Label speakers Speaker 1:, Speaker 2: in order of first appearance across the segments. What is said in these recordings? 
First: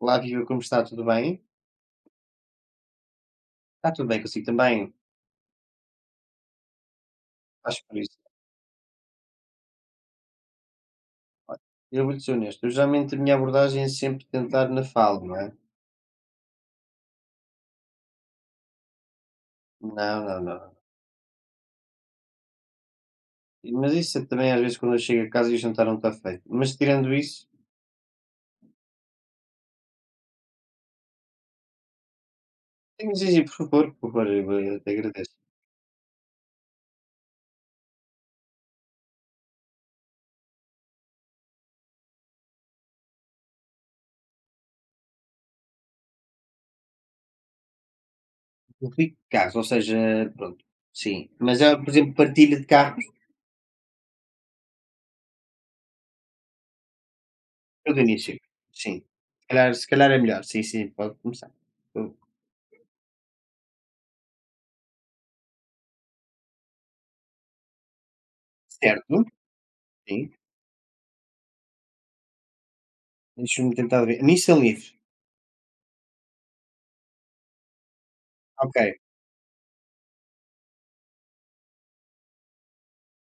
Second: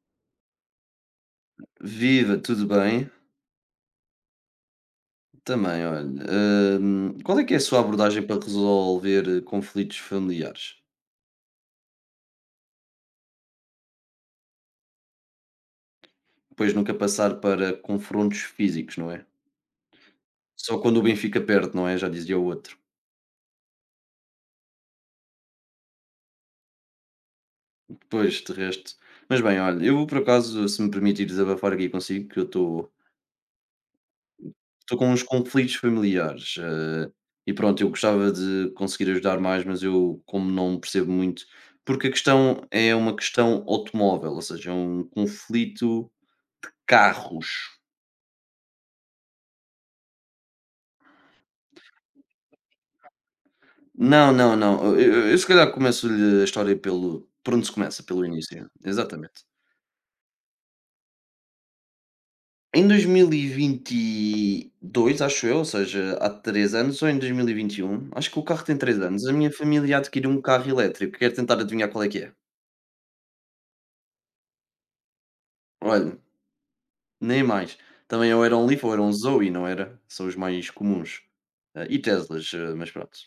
Speaker 1: Olá, viva, como está? Tudo bem?
Speaker 2: Viva, tudo bem?
Speaker 1: Está tudo bem consigo também?
Speaker 2: Também, olha, qual é que é a sua
Speaker 1: Acho por isso.
Speaker 2: abordagem para resolver conflitos familiares?
Speaker 1: Eu vou-te ser honesto. Eu, geralmente, a minha abordagem é sempre tentar na fala, não é?
Speaker 2: Depois nunca passar para confrontos físicos, não é?
Speaker 1: Não, não,
Speaker 2: Só
Speaker 1: não.
Speaker 2: quando o bem fica perto, não é? Já dizia o outro.
Speaker 1: Mas isso é também, às vezes, quando eu chego a casa e o jantar não está feito. Mas, tirando isso,
Speaker 2: Pois, de resto. Mas bem, olha, eu por acaso, se me permitir desabafar aqui consigo, que eu estou
Speaker 1: tenho de dizer, por favor, eu até
Speaker 2: estou com uns
Speaker 1: agradeço.
Speaker 2: conflitos familiares. E pronto, eu gostava de conseguir ajudar mais, mas eu, como não percebo muito, porque a questão é uma questão automóvel, ou seja, é um conflito carros.
Speaker 1: Eu fico de casa, ou seja, pronto, sim. Mas, por exemplo, partilha de carros,
Speaker 2: Não, não, não. Eu se calhar começo-lhe a história pelo por onde se
Speaker 1: eu do
Speaker 2: começa, pelo
Speaker 1: início.
Speaker 2: início.
Speaker 1: Sim.
Speaker 2: Exatamente.
Speaker 1: Se calhar é melhor. Sim, sim, pode começar.
Speaker 2: Em 2022, acho eu, ou seja, há 3 anos ou em 2021, acho que o carro tem 3 anos,
Speaker 1: Certo?
Speaker 2: a minha família adquiriu
Speaker 1: Sim.
Speaker 2: um carro elétrico. Quero tentar adivinhar qual é que é?
Speaker 1: Deixa-me tentar ver. Nissan Leaf.
Speaker 2: Olha, nem mais. Também ou era um
Speaker 1: Ok.
Speaker 2: Leaf ou era um Zoe, não era? São os mais comuns. Ah, e Teslas, ah, mas pronto.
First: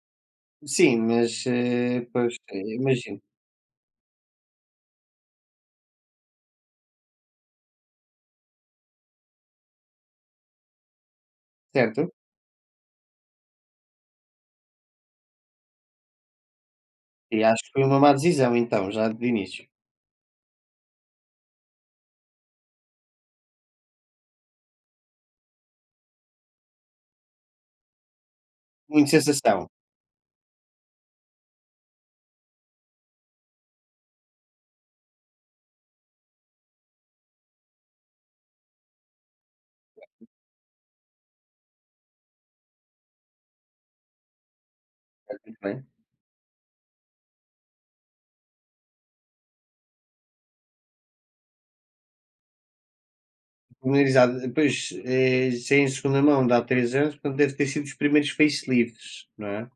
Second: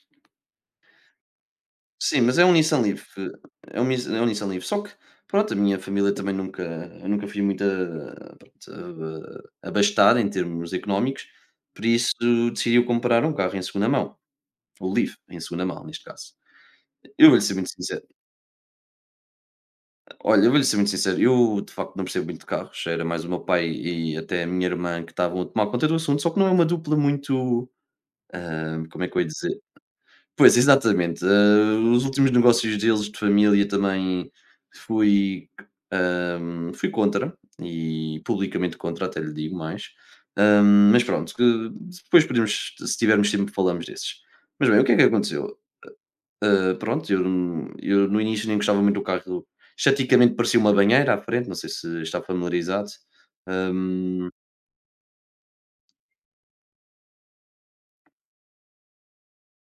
Speaker 1: Sim, mas,
Speaker 2: Sim,
Speaker 1: pois,
Speaker 2: mas é um Nissan Leaf,
Speaker 1: imagino,
Speaker 2: é um Nis é um Nissan Leaf, só que, pronto, a minha família também nunca eu nunca fui muito a pronto, a abastada em termos económicos, por
Speaker 1: certo?
Speaker 2: isso decidiu comprar um carro em segunda mão, o Leaf, em segunda mão, neste caso. Eu vou-lhe
Speaker 1: E
Speaker 2: ser
Speaker 1: acho
Speaker 2: muito
Speaker 1: que foi uma
Speaker 2: sincero,
Speaker 1: má decisão então, já de início.
Speaker 2: olha, eu vou-lhe ser muito sincero, eu de facto não percebo muito de carros, era mais o meu pai e até a minha irmã que estavam a tomar conta do assunto, só que não é uma dupla muito, como é
Speaker 1: Muita
Speaker 2: que eu ia dizer?
Speaker 1: sensação,
Speaker 2: Pois, exatamente. Os últimos negócios deles de família também fui, fui contra e publicamente contra, até lhe digo mais. Mas pronto, que depois podemos, se tivermos tempo, falamos desses. Mas bem, o que é que aconteceu?
Speaker 1: muito bem.
Speaker 2: Pronto, eu no início nem gostava muito do carro. Esteticamente parecia uma banheira à frente, não sei se está familiarizado. Hum,
Speaker 1: Familiarizado, depois saí em segunda mão dá 3 anos, portanto deve ter sido os primeiros facelifts, não é?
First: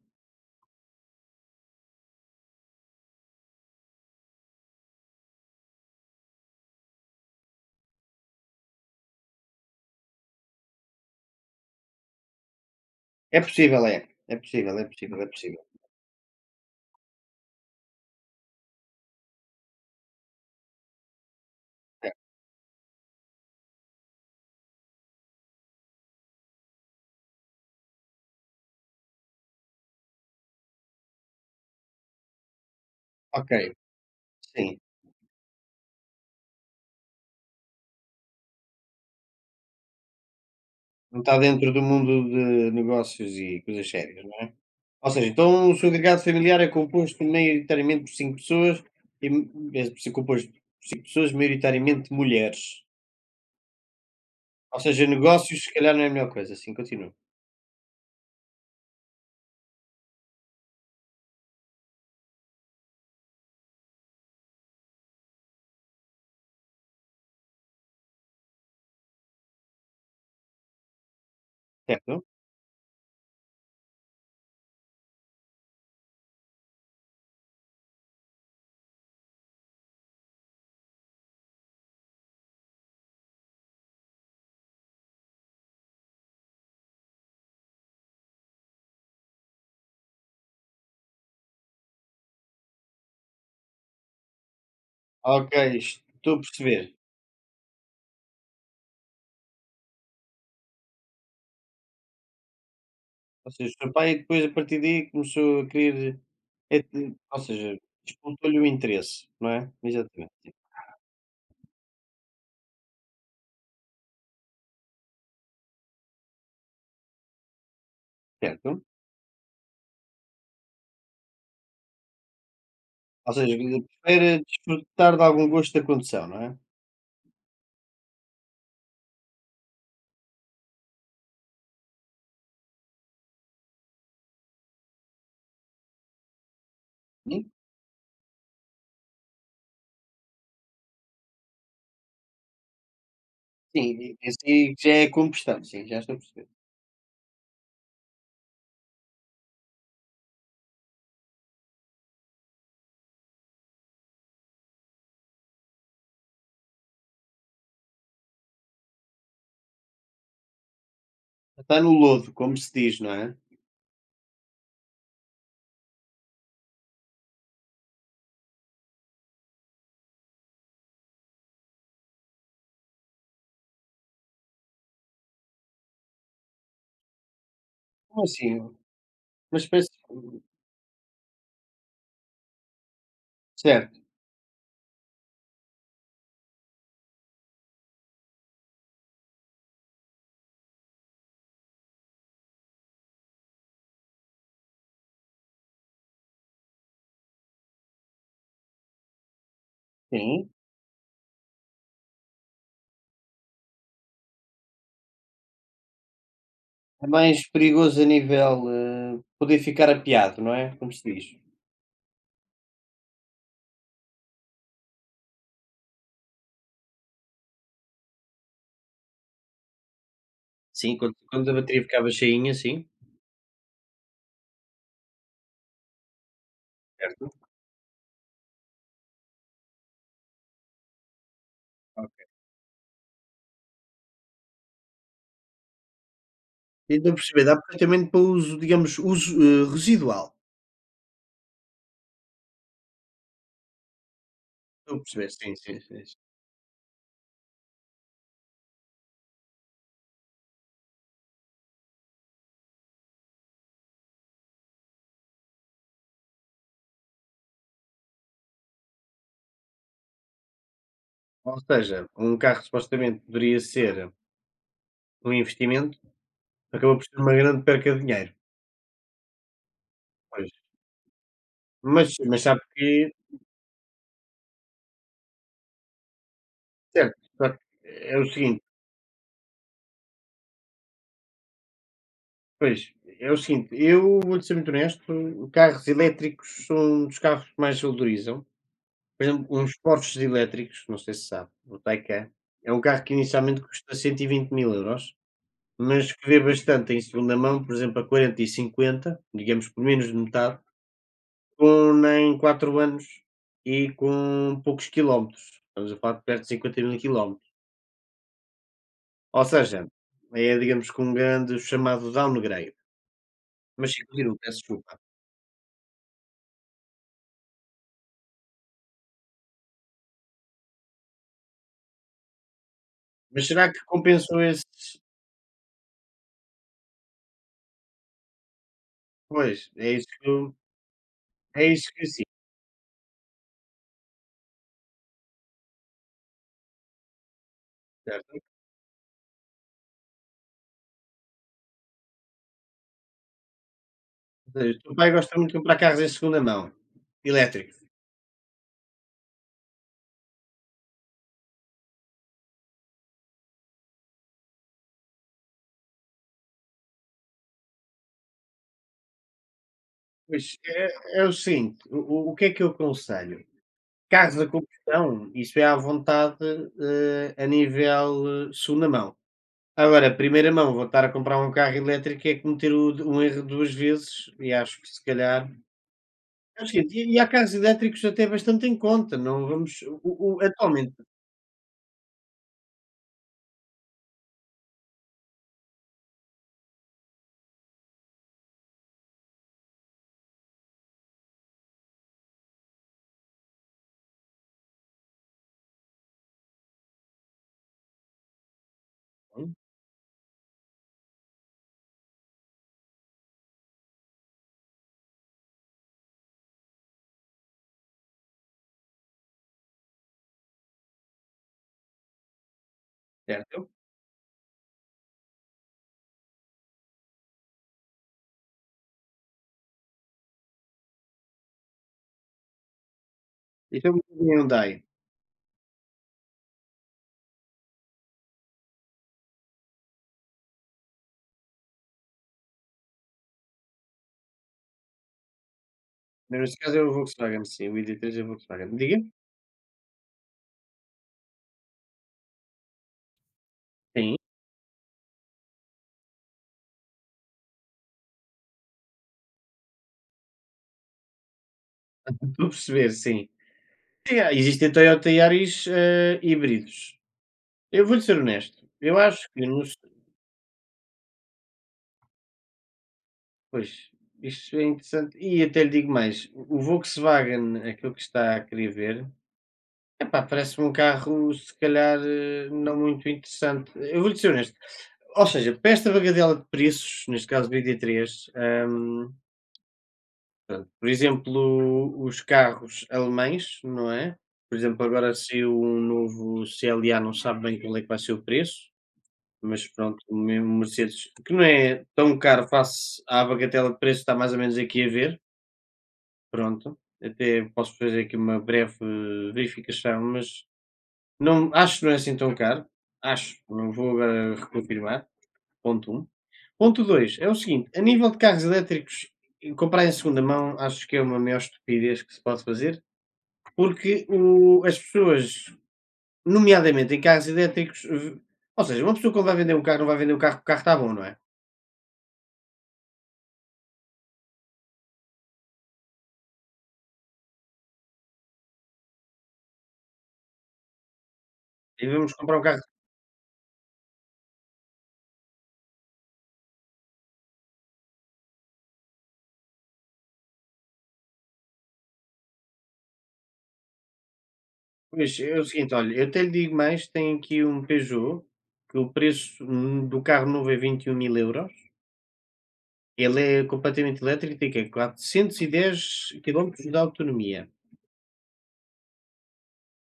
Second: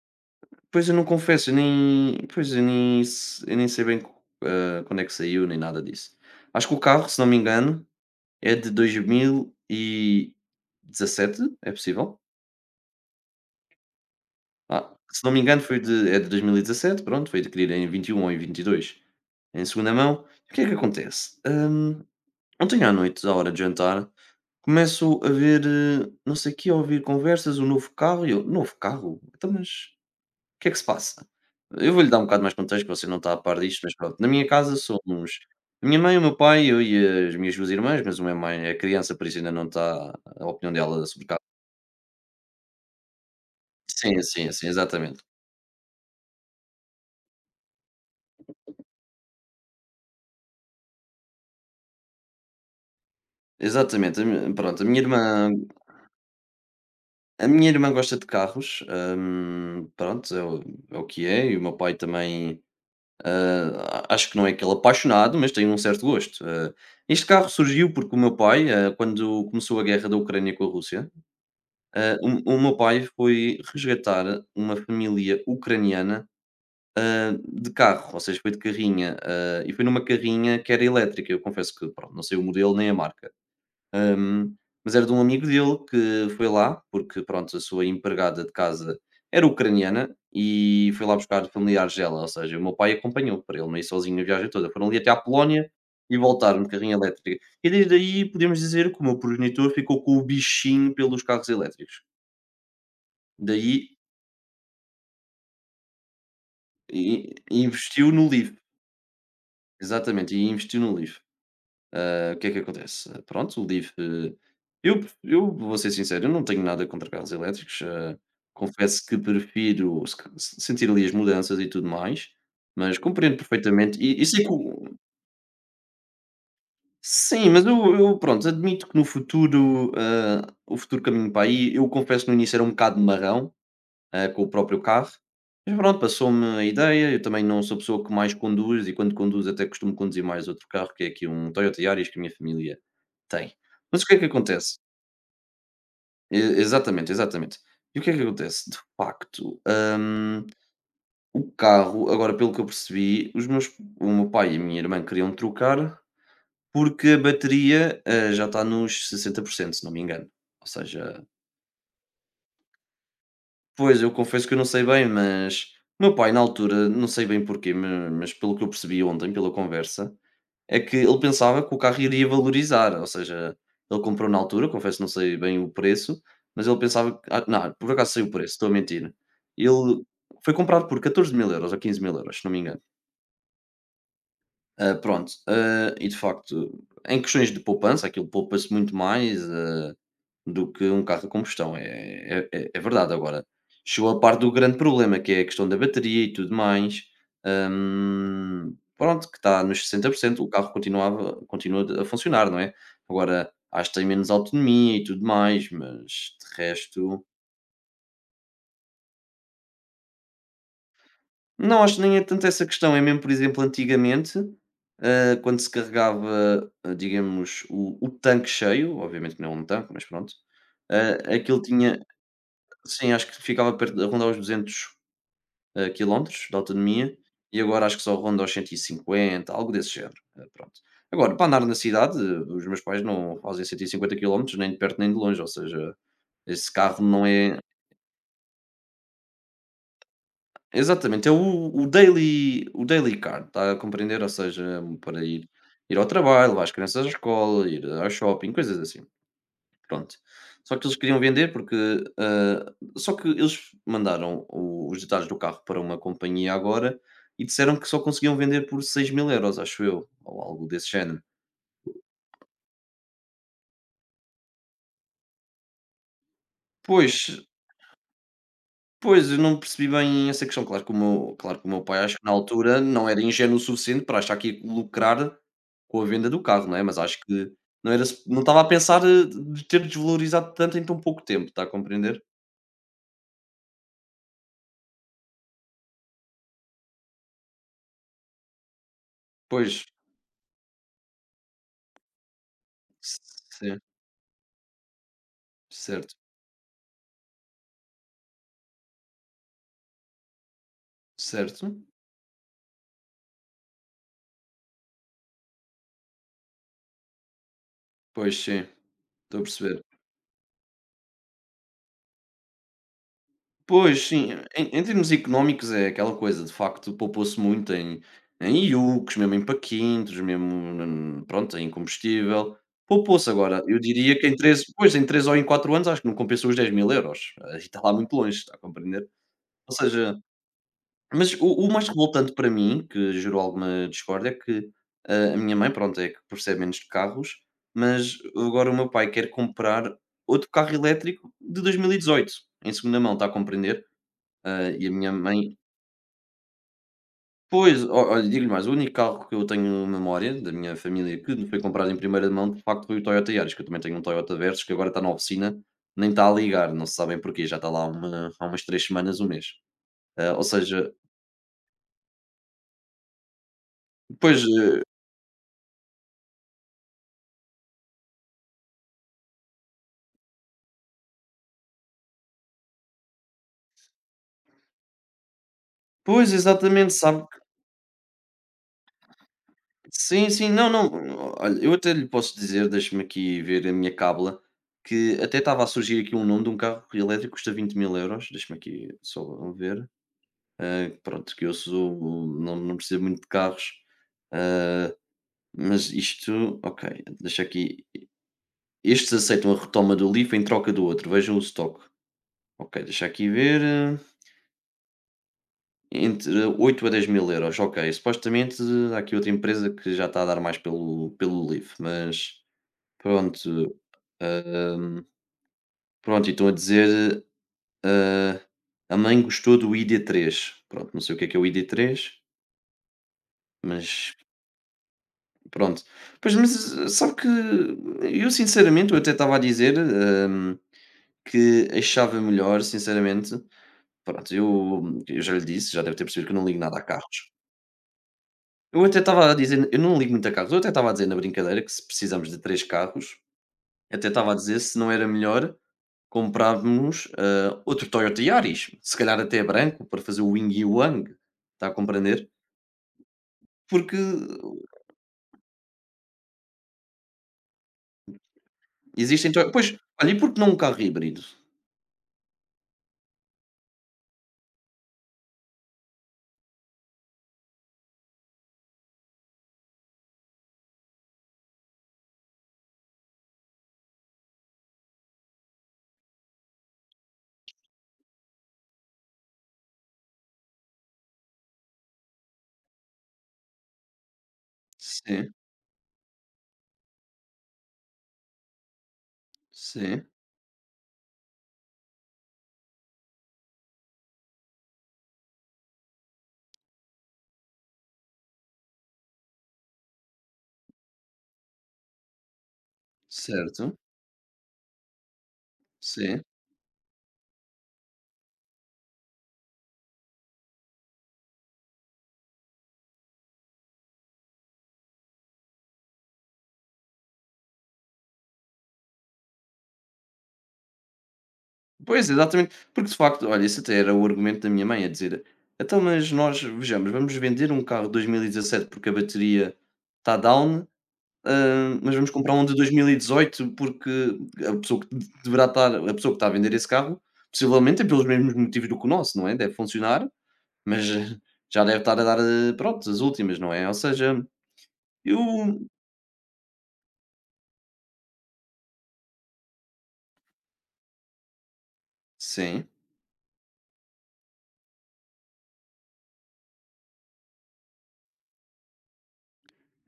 Speaker 2: Pois eu não confesso, eu nem pois eu nem se eu nem sei bem, quando é que saiu nem nada disso. Acho que o carro, se não me engano, é de 2017, é possível?
Speaker 1: É possível, é. É possível, é
Speaker 2: Ah,
Speaker 1: possível,
Speaker 2: se
Speaker 1: é
Speaker 2: não me engano
Speaker 1: possível.
Speaker 2: foi de é de 2017, pronto, foi adquirido em 21 ou em 22, em segunda mão. O que é que acontece? Ontem à noite, à hora de jantar, começo a ver, não sei o quê, a ouvir conversas, o novo carro e eu: "Novo carro? Então mas o que é que se passa? Eu vou-lhe dar um bocado mais contexto, que você não está a
Speaker 1: Ok,
Speaker 2: par disto, mas pronto. Na minha casa
Speaker 1: sim.
Speaker 2: somos a minha mãe, o meu pai, eu e as minhas 2 irmãs, mas a minha mãe é criança, por isso ainda não está a opinião dela
Speaker 1: Não
Speaker 2: sobre cá.
Speaker 1: está dentro do mundo de negócios e coisas
Speaker 2: Sim,
Speaker 1: sérias, não
Speaker 2: sim,
Speaker 1: é?
Speaker 2: sim,
Speaker 1: Ou
Speaker 2: exatamente.
Speaker 1: seja, então o seu agregado familiar é composto maioritariamente por 5 pessoas, e m é composto por 5 pessoas, maioritariamente mulheres.
Speaker 2: Exatamente, a mi
Speaker 1: Ou
Speaker 2: pronto,
Speaker 1: seja, negócios se calhar não é a melhor coisa, assim continua,
Speaker 2: a minha irmã gosta de carros, pronto, é o que é, e o meu pai também, hã, acho que não é aquele apaixonado, mas tem um certo gosto. Este carro surgiu porque o meu pai, quando começou a guerra da Ucrânia com a Rússia, ah,
Speaker 1: certo?
Speaker 2: o meu pai foi resgatar uma família ucraniana, ah, de carro, ou seja, foi de carrinha, ah, e foi numa carrinha que era elétrica. Eu confesso que, pronto, não sei o modelo nem a marca. Ahm, mas era de um amigo dele que foi lá, porque, pronto, a sua empregada de casa era ucraniana e foi lá buscar familiares dela. Ou seja, o meu pai acompanhou para ele não ir sozinho a viagem toda. Foram ali até à
Speaker 1: Ok,
Speaker 2: Polónia e
Speaker 1: estou a
Speaker 2: voltaram de
Speaker 1: perceber.
Speaker 2: carrinha elétrica. E desde aí podemos dizer que o meu progenitor ficou com o bichinho pelos carros elétricos.
Speaker 1: Ou seja, o seu
Speaker 2: Daí
Speaker 1: pai depois a partir daí começou a querer, eh, te
Speaker 2: i
Speaker 1: ou seja,
Speaker 2: investiu no
Speaker 1: despontou
Speaker 2: LIV,
Speaker 1: lhe o interesse, não é? Exatamente,
Speaker 2: exatamente, e
Speaker 1: sim,
Speaker 2: investiu no LIV. Ah, o que é que acontece? Ah, pronto, o LIV, eu vou ser sincero, eu não tenho nada contra carros elétricos, ah,
Speaker 1: certo.
Speaker 2: confesso que prefiro se sentir ali as mudanças e tudo mais, mas
Speaker 1: Ou
Speaker 2: compreendo
Speaker 1: seja, ele
Speaker 2: perfeitamente e
Speaker 1: prefere
Speaker 2: sei que o
Speaker 1: desfrutar de algum gosto da condução, não é?
Speaker 2: sim, mas eu pronto, admito que no futuro, ah, o futuro caminho para aí, eu confesso que no início era um bocado marrão, com o próprio carro. Mas pronto, passou-me a ideia. Eu também
Speaker 1: Sim,
Speaker 2: não sou a pessoa que mais conduz e quando conduz até costumo conduzir mais outro carro, que é aqui um Toyota Yaris que a minha família tem. Mas o que
Speaker 1: sim,
Speaker 2: é que
Speaker 1: esse aí
Speaker 2: acontece?
Speaker 1: já é combustão, sim, já estou a perceber.
Speaker 2: Exatamente, exatamente. E o que é que acontece? De facto, o carro, agora pelo que eu percebi, o meu pai e a minha irmã queriam trocar porque a bateria já está nos 60%, se não me engano. Ou seja,
Speaker 1: Já está no lodo, como se diz, não é?
Speaker 2: pois, eu confesso que eu não sei bem, mas o meu pai, na altura, não sei bem porquê, mas pelo que eu percebi ontem, pela conversa, é que ele pensava que o carro iria valorizar. Ou seja, ele comprou na altura, confesso que não sei bem o preço, mas ele pensava. Que- ah, não, por acaso sei
Speaker 1: Como
Speaker 2: o
Speaker 1: assim?
Speaker 2: preço, estou a mentir.
Speaker 1: Uma espécie,
Speaker 2: Ele foi comprado por 14 mil euros ou 15.000 euros, se não me engano.
Speaker 1: certo,
Speaker 2: Ah, pronto, ah, e de facto, em questões de poupança, aquilo poupa-se muito mais ah, do que um carro a combustão, é verdade. Agora, chegou a parte do grande problema, que é a questão da bateria e tudo mais. Pronto, que está nos 60% o
Speaker 1: sim.
Speaker 2: carro continua a funcionar, não é? Agora, acho que tem menos autonomia e tudo mais, mas de
Speaker 1: É
Speaker 2: resto.
Speaker 1: mais perigoso a nível, poder ficar apiado, não é? Como se diz.
Speaker 2: Não, acho que nem é tanto essa questão, é mesmo, por exemplo, antigamente, ah, quando se carregava, ah, digamos, o tanque cheio, obviamente que não é um tanque, mas pronto,
Speaker 1: Sim, quando
Speaker 2: ah,
Speaker 1: quando a
Speaker 2: aquilo
Speaker 1: bateria
Speaker 2: tinha,
Speaker 1: ficava cheinha, sim,
Speaker 2: sim, acho que ficava perto, a rondar os 200 ah, quilómetros de autonomia
Speaker 1: certo,
Speaker 2: e agora acho que só ronda aos 150, algo desse género. Ah, pronto. Agora, para andar na
Speaker 1: ok.
Speaker 2: cidade, ah, os meus pais não fazem 150 quilómetros nem de perto nem de longe, ou seja, esse carro
Speaker 1: Então
Speaker 2: não
Speaker 1: perceber, dá
Speaker 2: é.
Speaker 1: perfeitamente para uso, digamos, uso, residual.
Speaker 2: Exatamente, é o daily card, está a compreender? Ou seja,
Speaker 1: Estou a
Speaker 2: para
Speaker 1: perceber, sim, sim,
Speaker 2: ir
Speaker 1: sim.
Speaker 2: ao
Speaker 1: Sim.
Speaker 2: trabalho, levar as crianças à escola, ir ao shopping, coisas assim, pronto. Só que eles queriam vender porque, ah, só que eles mandaram o os detalhes do carro para uma companhia agora e disseram que só conseguiam vender por 6.000 euros acho eu, ou algo desse género.
Speaker 1: Ou seja, um carro supostamente poderia ser um investimento, acabou por
Speaker 2: Pois,
Speaker 1: ser uma grande perca de dinheiro,
Speaker 2: pois, eu não percebi bem essa
Speaker 1: pois.
Speaker 2: questão. Claro que o meu pai
Speaker 1: Mas
Speaker 2: acho que na
Speaker 1: mas sabe
Speaker 2: altura
Speaker 1: que,
Speaker 2: não era ingênuo o suficiente para achar que ia lucrar com a venda do carro, não é? Mas acho
Speaker 1: certo, só
Speaker 2: que
Speaker 1: que
Speaker 2: não era
Speaker 1: é o
Speaker 2: não estava
Speaker 1: seguinte,
Speaker 2: a pensar, de ter desvalorizado tanto em tão pouco tempo, está a compreender?
Speaker 1: pois, é o seguinte, eu vou-lhe ser muito honesto, carros elétricos são um dos carros que mais valorizam. Por exemplo, uns
Speaker 2: Pois,
Speaker 1: Porsches elétricos, não sei se sabe, o Taycan, é um carro que inicialmente
Speaker 2: sim,
Speaker 1: custa 120.000€, mas
Speaker 2: certo,
Speaker 1: que vê bastante em segunda mão, por exemplo, a 40 e 50, digamos por menos de metade,
Speaker 2: certo.
Speaker 1: com nem 4 anos e com poucos quilómetros. Estamos a falar de perto de 50.000 km.
Speaker 2: Pois sim, estou a
Speaker 1: Ou seja,
Speaker 2: perceber.
Speaker 1: é, digamos, com um grande chamado downgrade. Mas
Speaker 2: Pois,
Speaker 1: sim,
Speaker 2: sim,
Speaker 1: continua, peço
Speaker 2: em
Speaker 1: desculpa.
Speaker 2: termos económicos é aquela coisa, de facto poupou-se muito em iogurtes, mesmo em paquintos, mesmo na pronto, em combustível, poupou-se.
Speaker 1: Mas
Speaker 2: Agora,
Speaker 1: será
Speaker 2: eu
Speaker 1: que
Speaker 2: diria que
Speaker 1: compensou esses?
Speaker 2: em 3 ou em 4 anos acho que não compensou os 10.000€, aí está lá muito longe, está a compreender?
Speaker 1: Pois,
Speaker 2: Ou seja, mas o
Speaker 1: é
Speaker 2: o mais
Speaker 1: isso que eu sinto,
Speaker 2: revoltante para mim, que gerou alguma discórdia, é que a minha mãe, pronto, é que percebe menos de carros, mas
Speaker 1: certo?
Speaker 2: agora o meu pai quer comprar outro carro elétrico de 2018 em segunda mão, está a compreender?
Speaker 1: Ou
Speaker 2: Ah,
Speaker 1: seja, o
Speaker 2: e a
Speaker 1: teu pai
Speaker 2: minha
Speaker 1: gosta muito
Speaker 2: mãe
Speaker 1: de comprar carros em segunda mão, elétricos.
Speaker 2: pois, o olha, digo-lhe mais, o único carro que eu tenho memória da minha família que me foi comprado em primeira mão, de facto, foi o Toyota Yaris, que eu também tenho um Toyota Versus que agora está na oficina, nem está a ligar, não se sabem porquê, já está lá há umas 3 semanas, 1 mês. Ah, ou
Speaker 1: Pois, é
Speaker 2: seja
Speaker 1: é o seguinte, o que é que eu aconselho? Carros
Speaker 2: pois,
Speaker 1: a combustão, isso é à vontade, a nível, segunda mão. Agora, primeira mão, vou estar a comprar um carro elétrico é cometer o um erro 2 vezes, e acho que se calhar
Speaker 2: pois,
Speaker 1: é o
Speaker 2: exatamente,
Speaker 1: seguinte, e
Speaker 2: sabe
Speaker 1: há
Speaker 2: que
Speaker 1: carros elétricos até bastante em conta. Não vamos o
Speaker 2: sim, sim, não,
Speaker 1: atualmente,
Speaker 2: não, olha, eu até lhe posso dizer, deixe-me aqui ver a minha cábula, que até estava a surgir aqui um nome de um carro elétrico que custa 20.000 euros deixe-me aqui só ver. Ah, pronto, que eu sou não não percebo muito de carros, ah, mas isto ok, deixa aqui estes aceitam
Speaker 1: não,
Speaker 2: a retoma do LIF em troca do outro, vejam o estoque. Ok, deixa aqui ver, ah, entre 8 a 10.000€ ok, supostamente há aqui outra empresa que já está a dar mais pelo LIF, mas
Speaker 1: certo?
Speaker 2: pronto, hã, pronto, e estão a dizer, ah, "a mãe gostou do ID3", pronto, não sei o que é o ID3,
Speaker 1: Então,
Speaker 2: mas
Speaker 1: um Hyundai,
Speaker 2: pronto. Pois, mas sabe que eu sinceramente, eu até estava a dizer, que achava melhor, sinceramente pronto, eu já lhe disse, já deve ter percebido que eu não
Speaker 1: neste
Speaker 2: ligo nada
Speaker 1: caso
Speaker 2: a
Speaker 1: é o
Speaker 2: carros.
Speaker 1: Volkswagen, sim, o ID3 é o Volkswagen.
Speaker 2: Eu
Speaker 1: Diga?
Speaker 2: até estava a dizer, eu não ligo muito a carros, eu até estava a dizer na brincadeira que se precisamos de 3 carros, até
Speaker 1: Sim,
Speaker 2: estava a dizer se não era melhor comprarmos, outro Toyota Yaris, se calhar até é branco, para fazer o Wing e o yang, está a compreender?
Speaker 1: estou a perceber, sim.
Speaker 2: Porque
Speaker 1: Sim, há, existem Toyota Yaris, híbridos. Eu vou-lhe ser honesto, eu acho
Speaker 2: existem
Speaker 1: que
Speaker 2: to
Speaker 1: no
Speaker 2: pois,
Speaker 1: se
Speaker 2: olha, e por que não um carro híbrido?
Speaker 1: pois, isso é interessante, e até lhe digo mais, o Volkswagen, aquilo que está a querer ver, epá, parece-me um carro se calhar, não muito interessante. Eu vou-lhe ser honesto, ou seja, para esta bagadela de preços, neste caso BD3, hum, por exemplo, os carros alemães, não é? Por exemplo, agora,
Speaker 2: Sim.
Speaker 1: se um novo CLA, não sabe bem qual é que vai ser o preço. Mas pronto,
Speaker 2: Sim,
Speaker 1: o mesmo Mercedes, que não é tão caro face à bagatela de preço, está mais ou menos, aqui a ver, pronto. Até posso fazer aqui uma breve verificação, mas não, acho que não é assim tão caro. Acho, não
Speaker 2: certo,
Speaker 1: vou agora reconfirmar. Ponto um.
Speaker 2: sim.
Speaker 1: Ponto 2 é o seguinte, a nível de carros elétricos, comprar em segunda mão acho que é uma maior estupidez que se pode fazer, porque as pessoas, nomeadamente em carros elétricos, ou seja, uma pessoa quando vai vender um carro, não vai vender um carro porque o carro está bom, não é?
Speaker 2: Pois, exatamente, porque de facto, olha, isso até era o argumento da minha mãe a dizer: "Então, mas nós vejamos, vamos vender um carro de 2017 porque a bateria está down,
Speaker 1: E
Speaker 2: mas vamos
Speaker 1: vamos
Speaker 2: comprar
Speaker 1: comprar um
Speaker 2: um de
Speaker 1: carro.
Speaker 2: 2018 porque a pessoa que a pessoa que está a vender esse carro, possivelmente é pelos mesmos motivos do que o nosso, não é? Deve funcionar, mas já deve estar a dar, pronto, as últimas, não é?" Ou seja,
Speaker 1: Pois,
Speaker 2: eu
Speaker 1: é o seguinte, olha, eu até lhe digo mais, tem aqui um Peugeot, que o preço, do carro novo é 21.000€.
Speaker 2: sim,
Speaker 1: Ele é completamente elétrico, e tem quê, 410 km de autonomia.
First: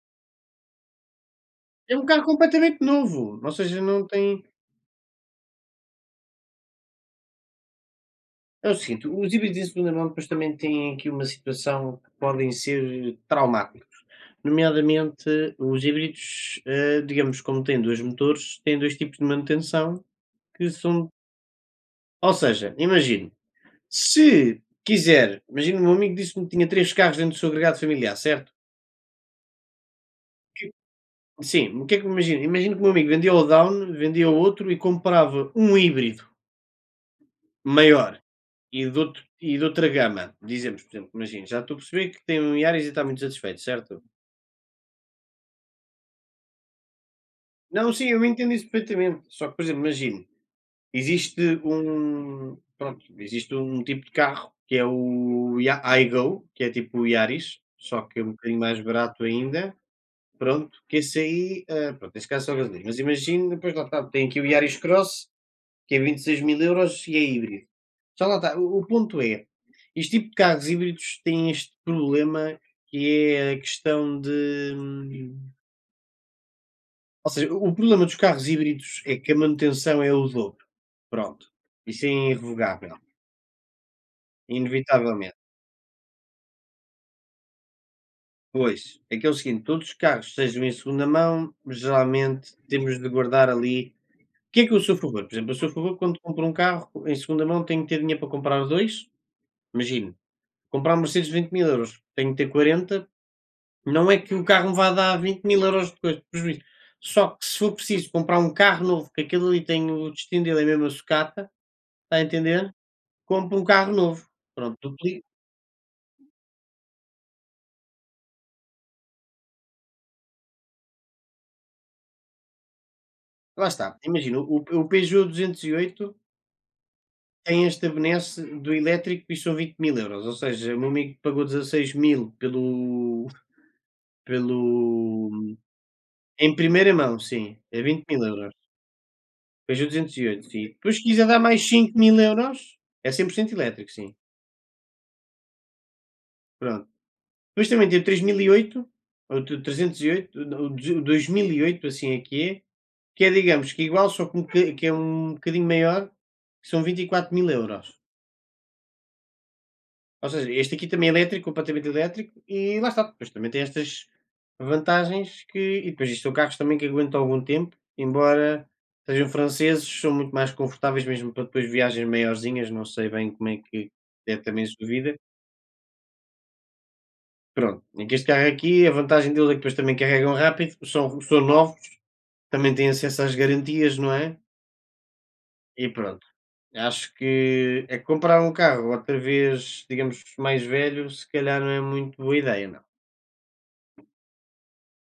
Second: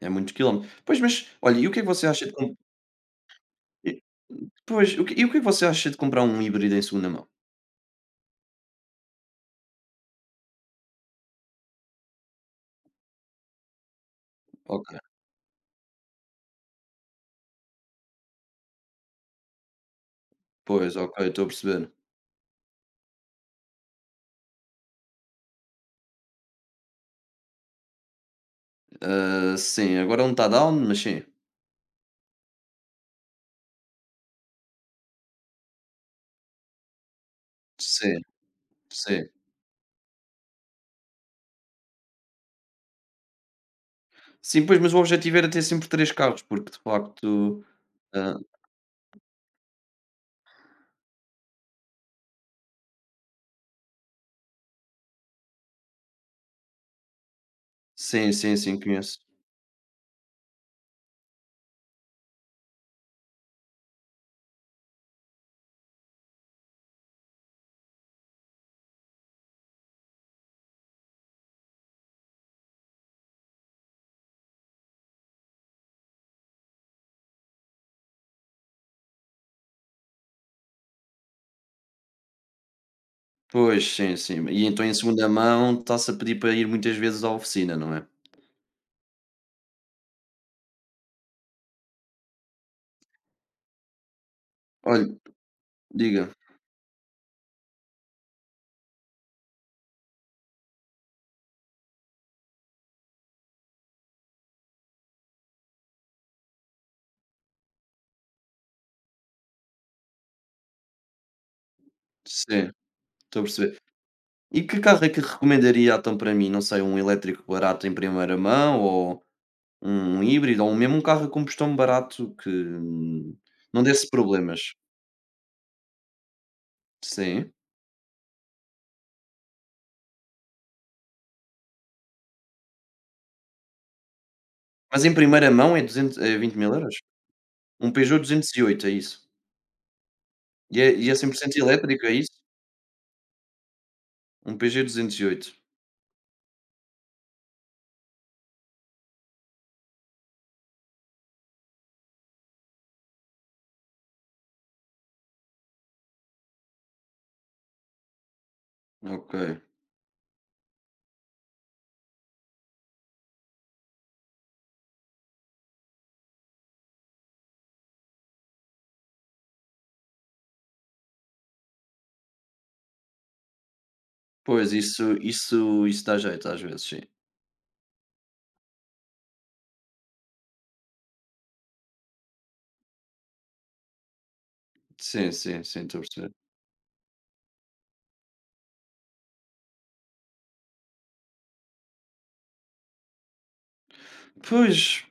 Speaker 2: é muitos quilómetros. Pois, mas olha, e o que é que
Speaker 1: É um
Speaker 2: você
Speaker 1: carro
Speaker 2: acha de
Speaker 1: completamente novo, ou seja, não tem,
Speaker 2: Pois, o que é que você acha de comprar um híbrido em segunda mão?
Speaker 1: é o seguinte, os híbridos de segunda mão depois também têm aqui uma situação, que podem ser traumáticos,
Speaker 2: Ok,
Speaker 1: nomeadamente os híbridos, digamos, como têm 2 motores, têm 2 tipos de manutenção, que
Speaker 2: pois,
Speaker 1: são,
Speaker 2: ok, estou a perceber.
Speaker 1: ou seja, imagine. Se quiser, imagina, o meu amigo disse-me que tinha 3 carros dentro do seu agregado familiar, certo?
Speaker 2: Ah, sim, agora um está
Speaker 1: Que
Speaker 2: down, mas sim.
Speaker 1: sim, o que é que imagina, que o meu amigo vendia o Down, vendia o outro e comprava um híbrido maior,
Speaker 2: Sim, sim.
Speaker 1: e de outra gama. Dizemos, por exemplo, imagina, já estou a perceber que tem um iaris e está muito satisfeito, certo?
Speaker 2: Sim, pois, mas o objetivo era ter sempre 3 carros, porque de facto,
Speaker 1: Não, sim, eu
Speaker 2: hã
Speaker 1: entendo isso perfeitamente. Só que, por exemplo, imagine, existe um pronto, existe um tipo de carro que é o Ya Aygo, que é tipo o iaris, só que é
Speaker 2: sim,
Speaker 1: um
Speaker 2: sim,
Speaker 1: bocadinho
Speaker 2: sim,
Speaker 1: mais
Speaker 2: conheço.
Speaker 1: barato ainda. Pronto, que esse aí, pronto, neste caso é só gasolina, mas imagina, depois lá está, tem aqui o Yaris Cross, que é 26.000€ e é híbrido. Já lá está, o ponto é, este tipo de carros híbridos tem este problema, que é a questão de, ou seja, o problema dos carros híbridos é que a manutenção é o dobro, pronto, isso é irrevogável,
Speaker 2: Pois, sim, sim. E então em segunda
Speaker 1: inevitavelmente.
Speaker 2: mão está-se a pedir para ir muitas vezes à oficina, não é?
Speaker 1: Pois, é que é o seguinte, todos os carros que sejam em segunda mão, geralmente temos de guardar ali. Que é que eu sou a
Speaker 2: Olha,
Speaker 1: favor? Por exemplo, eu sou a favor que quando
Speaker 2: diga.
Speaker 1: compro um carro em segunda mão, tenho que ter dinheiro para comprar dois. Imagino, comprar um Mercedes 20.000€, tenho que ter 40. Não é que o carro me vá dar 20.000€ de coisa, de prejuízo. Só que se for preciso comprar um carro novo, que aquele ali tem o destino dele é mesmo a sucata, está a
Speaker 2: Sim,
Speaker 1: entender?
Speaker 2: estou a
Speaker 1: Compro um
Speaker 2: perceber.
Speaker 1: carro novo.
Speaker 2: E
Speaker 1: Pronto,
Speaker 2: que carro é que
Speaker 1: dupli
Speaker 2: recomendaria então para mim? Não sei, um elétrico barato em primeira mão. Um híbrido ou mesmo um carro a combustão barato que
Speaker 1: lá
Speaker 2: não
Speaker 1: está,
Speaker 2: desse
Speaker 1: imagina, o
Speaker 2: problemas.
Speaker 1: o Peugeot 208
Speaker 2: Sim,
Speaker 1: tem esta benesse do elétrico e são 20.000€, ou seja, o meu amigo pagou 16.000. pelo pelo
Speaker 2: mas em primeira mão é 200 é
Speaker 1: Em
Speaker 2: vinte mil
Speaker 1: primeira
Speaker 2: euros
Speaker 1: mão, sim, é
Speaker 2: Um Peugeot
Speaker 1: 20.000€.
Speaker 2: 208, é isso?
Speaker 1: Depois o 208, sim. Depois se
Speaker 2: É
Speaker 1: quiser
Speaker 2: cem por
Speaker 1: dar
Speaker 2: cento
Speaker 1: mais cinco
Speaker 2: elétrico, é
Speaker 1: mil
Speaker 2: isso?
Speaker 1: euros. É 100% elétrico, sim.
Speaker 2: Um Peugeot 208,
Speaker 1: Pronto. Depois também tem o 3008, ou t 308, o 2008, assim aqui é que é, digamos, que é igual, só que um boca que é um bocadinho maior, que são 24.000€.
Speaker 2: ok.
Speaker 1: Ou seja, este aqui também é elétrico, completamente elétrico, e lá está. Depois também tem estas vantagens que e depois isto são carros também que aguentam algum tempo, embora sejam franceses, são muito mais confortáveis mesmo para depois viagens maiorzinhas, não sei bem como é que é também a
Speaker 2: Pois,
Speaker 1: sua
Speaker 2: isso
Speaker 1: vida.
Speaker 2: isso isso dá jeito às vezes, sim.
Speaker 1: Pronto, é que este carro aqui, a vantagem dele é que depois também carregam rápido, são novos, também têm acesso às garantias, não é?
Speaker 2: Sim, sim, sim,
Speaker 1: E
Speaker 2: estou a
Speaker 1: pronto,
Speaker 2: perceber.
Speaker 1: acho que é que comprar um carro outra vez, digamos, mais velho, se calhar não é muito boa ideia, não é?
Speaker 2: Pois,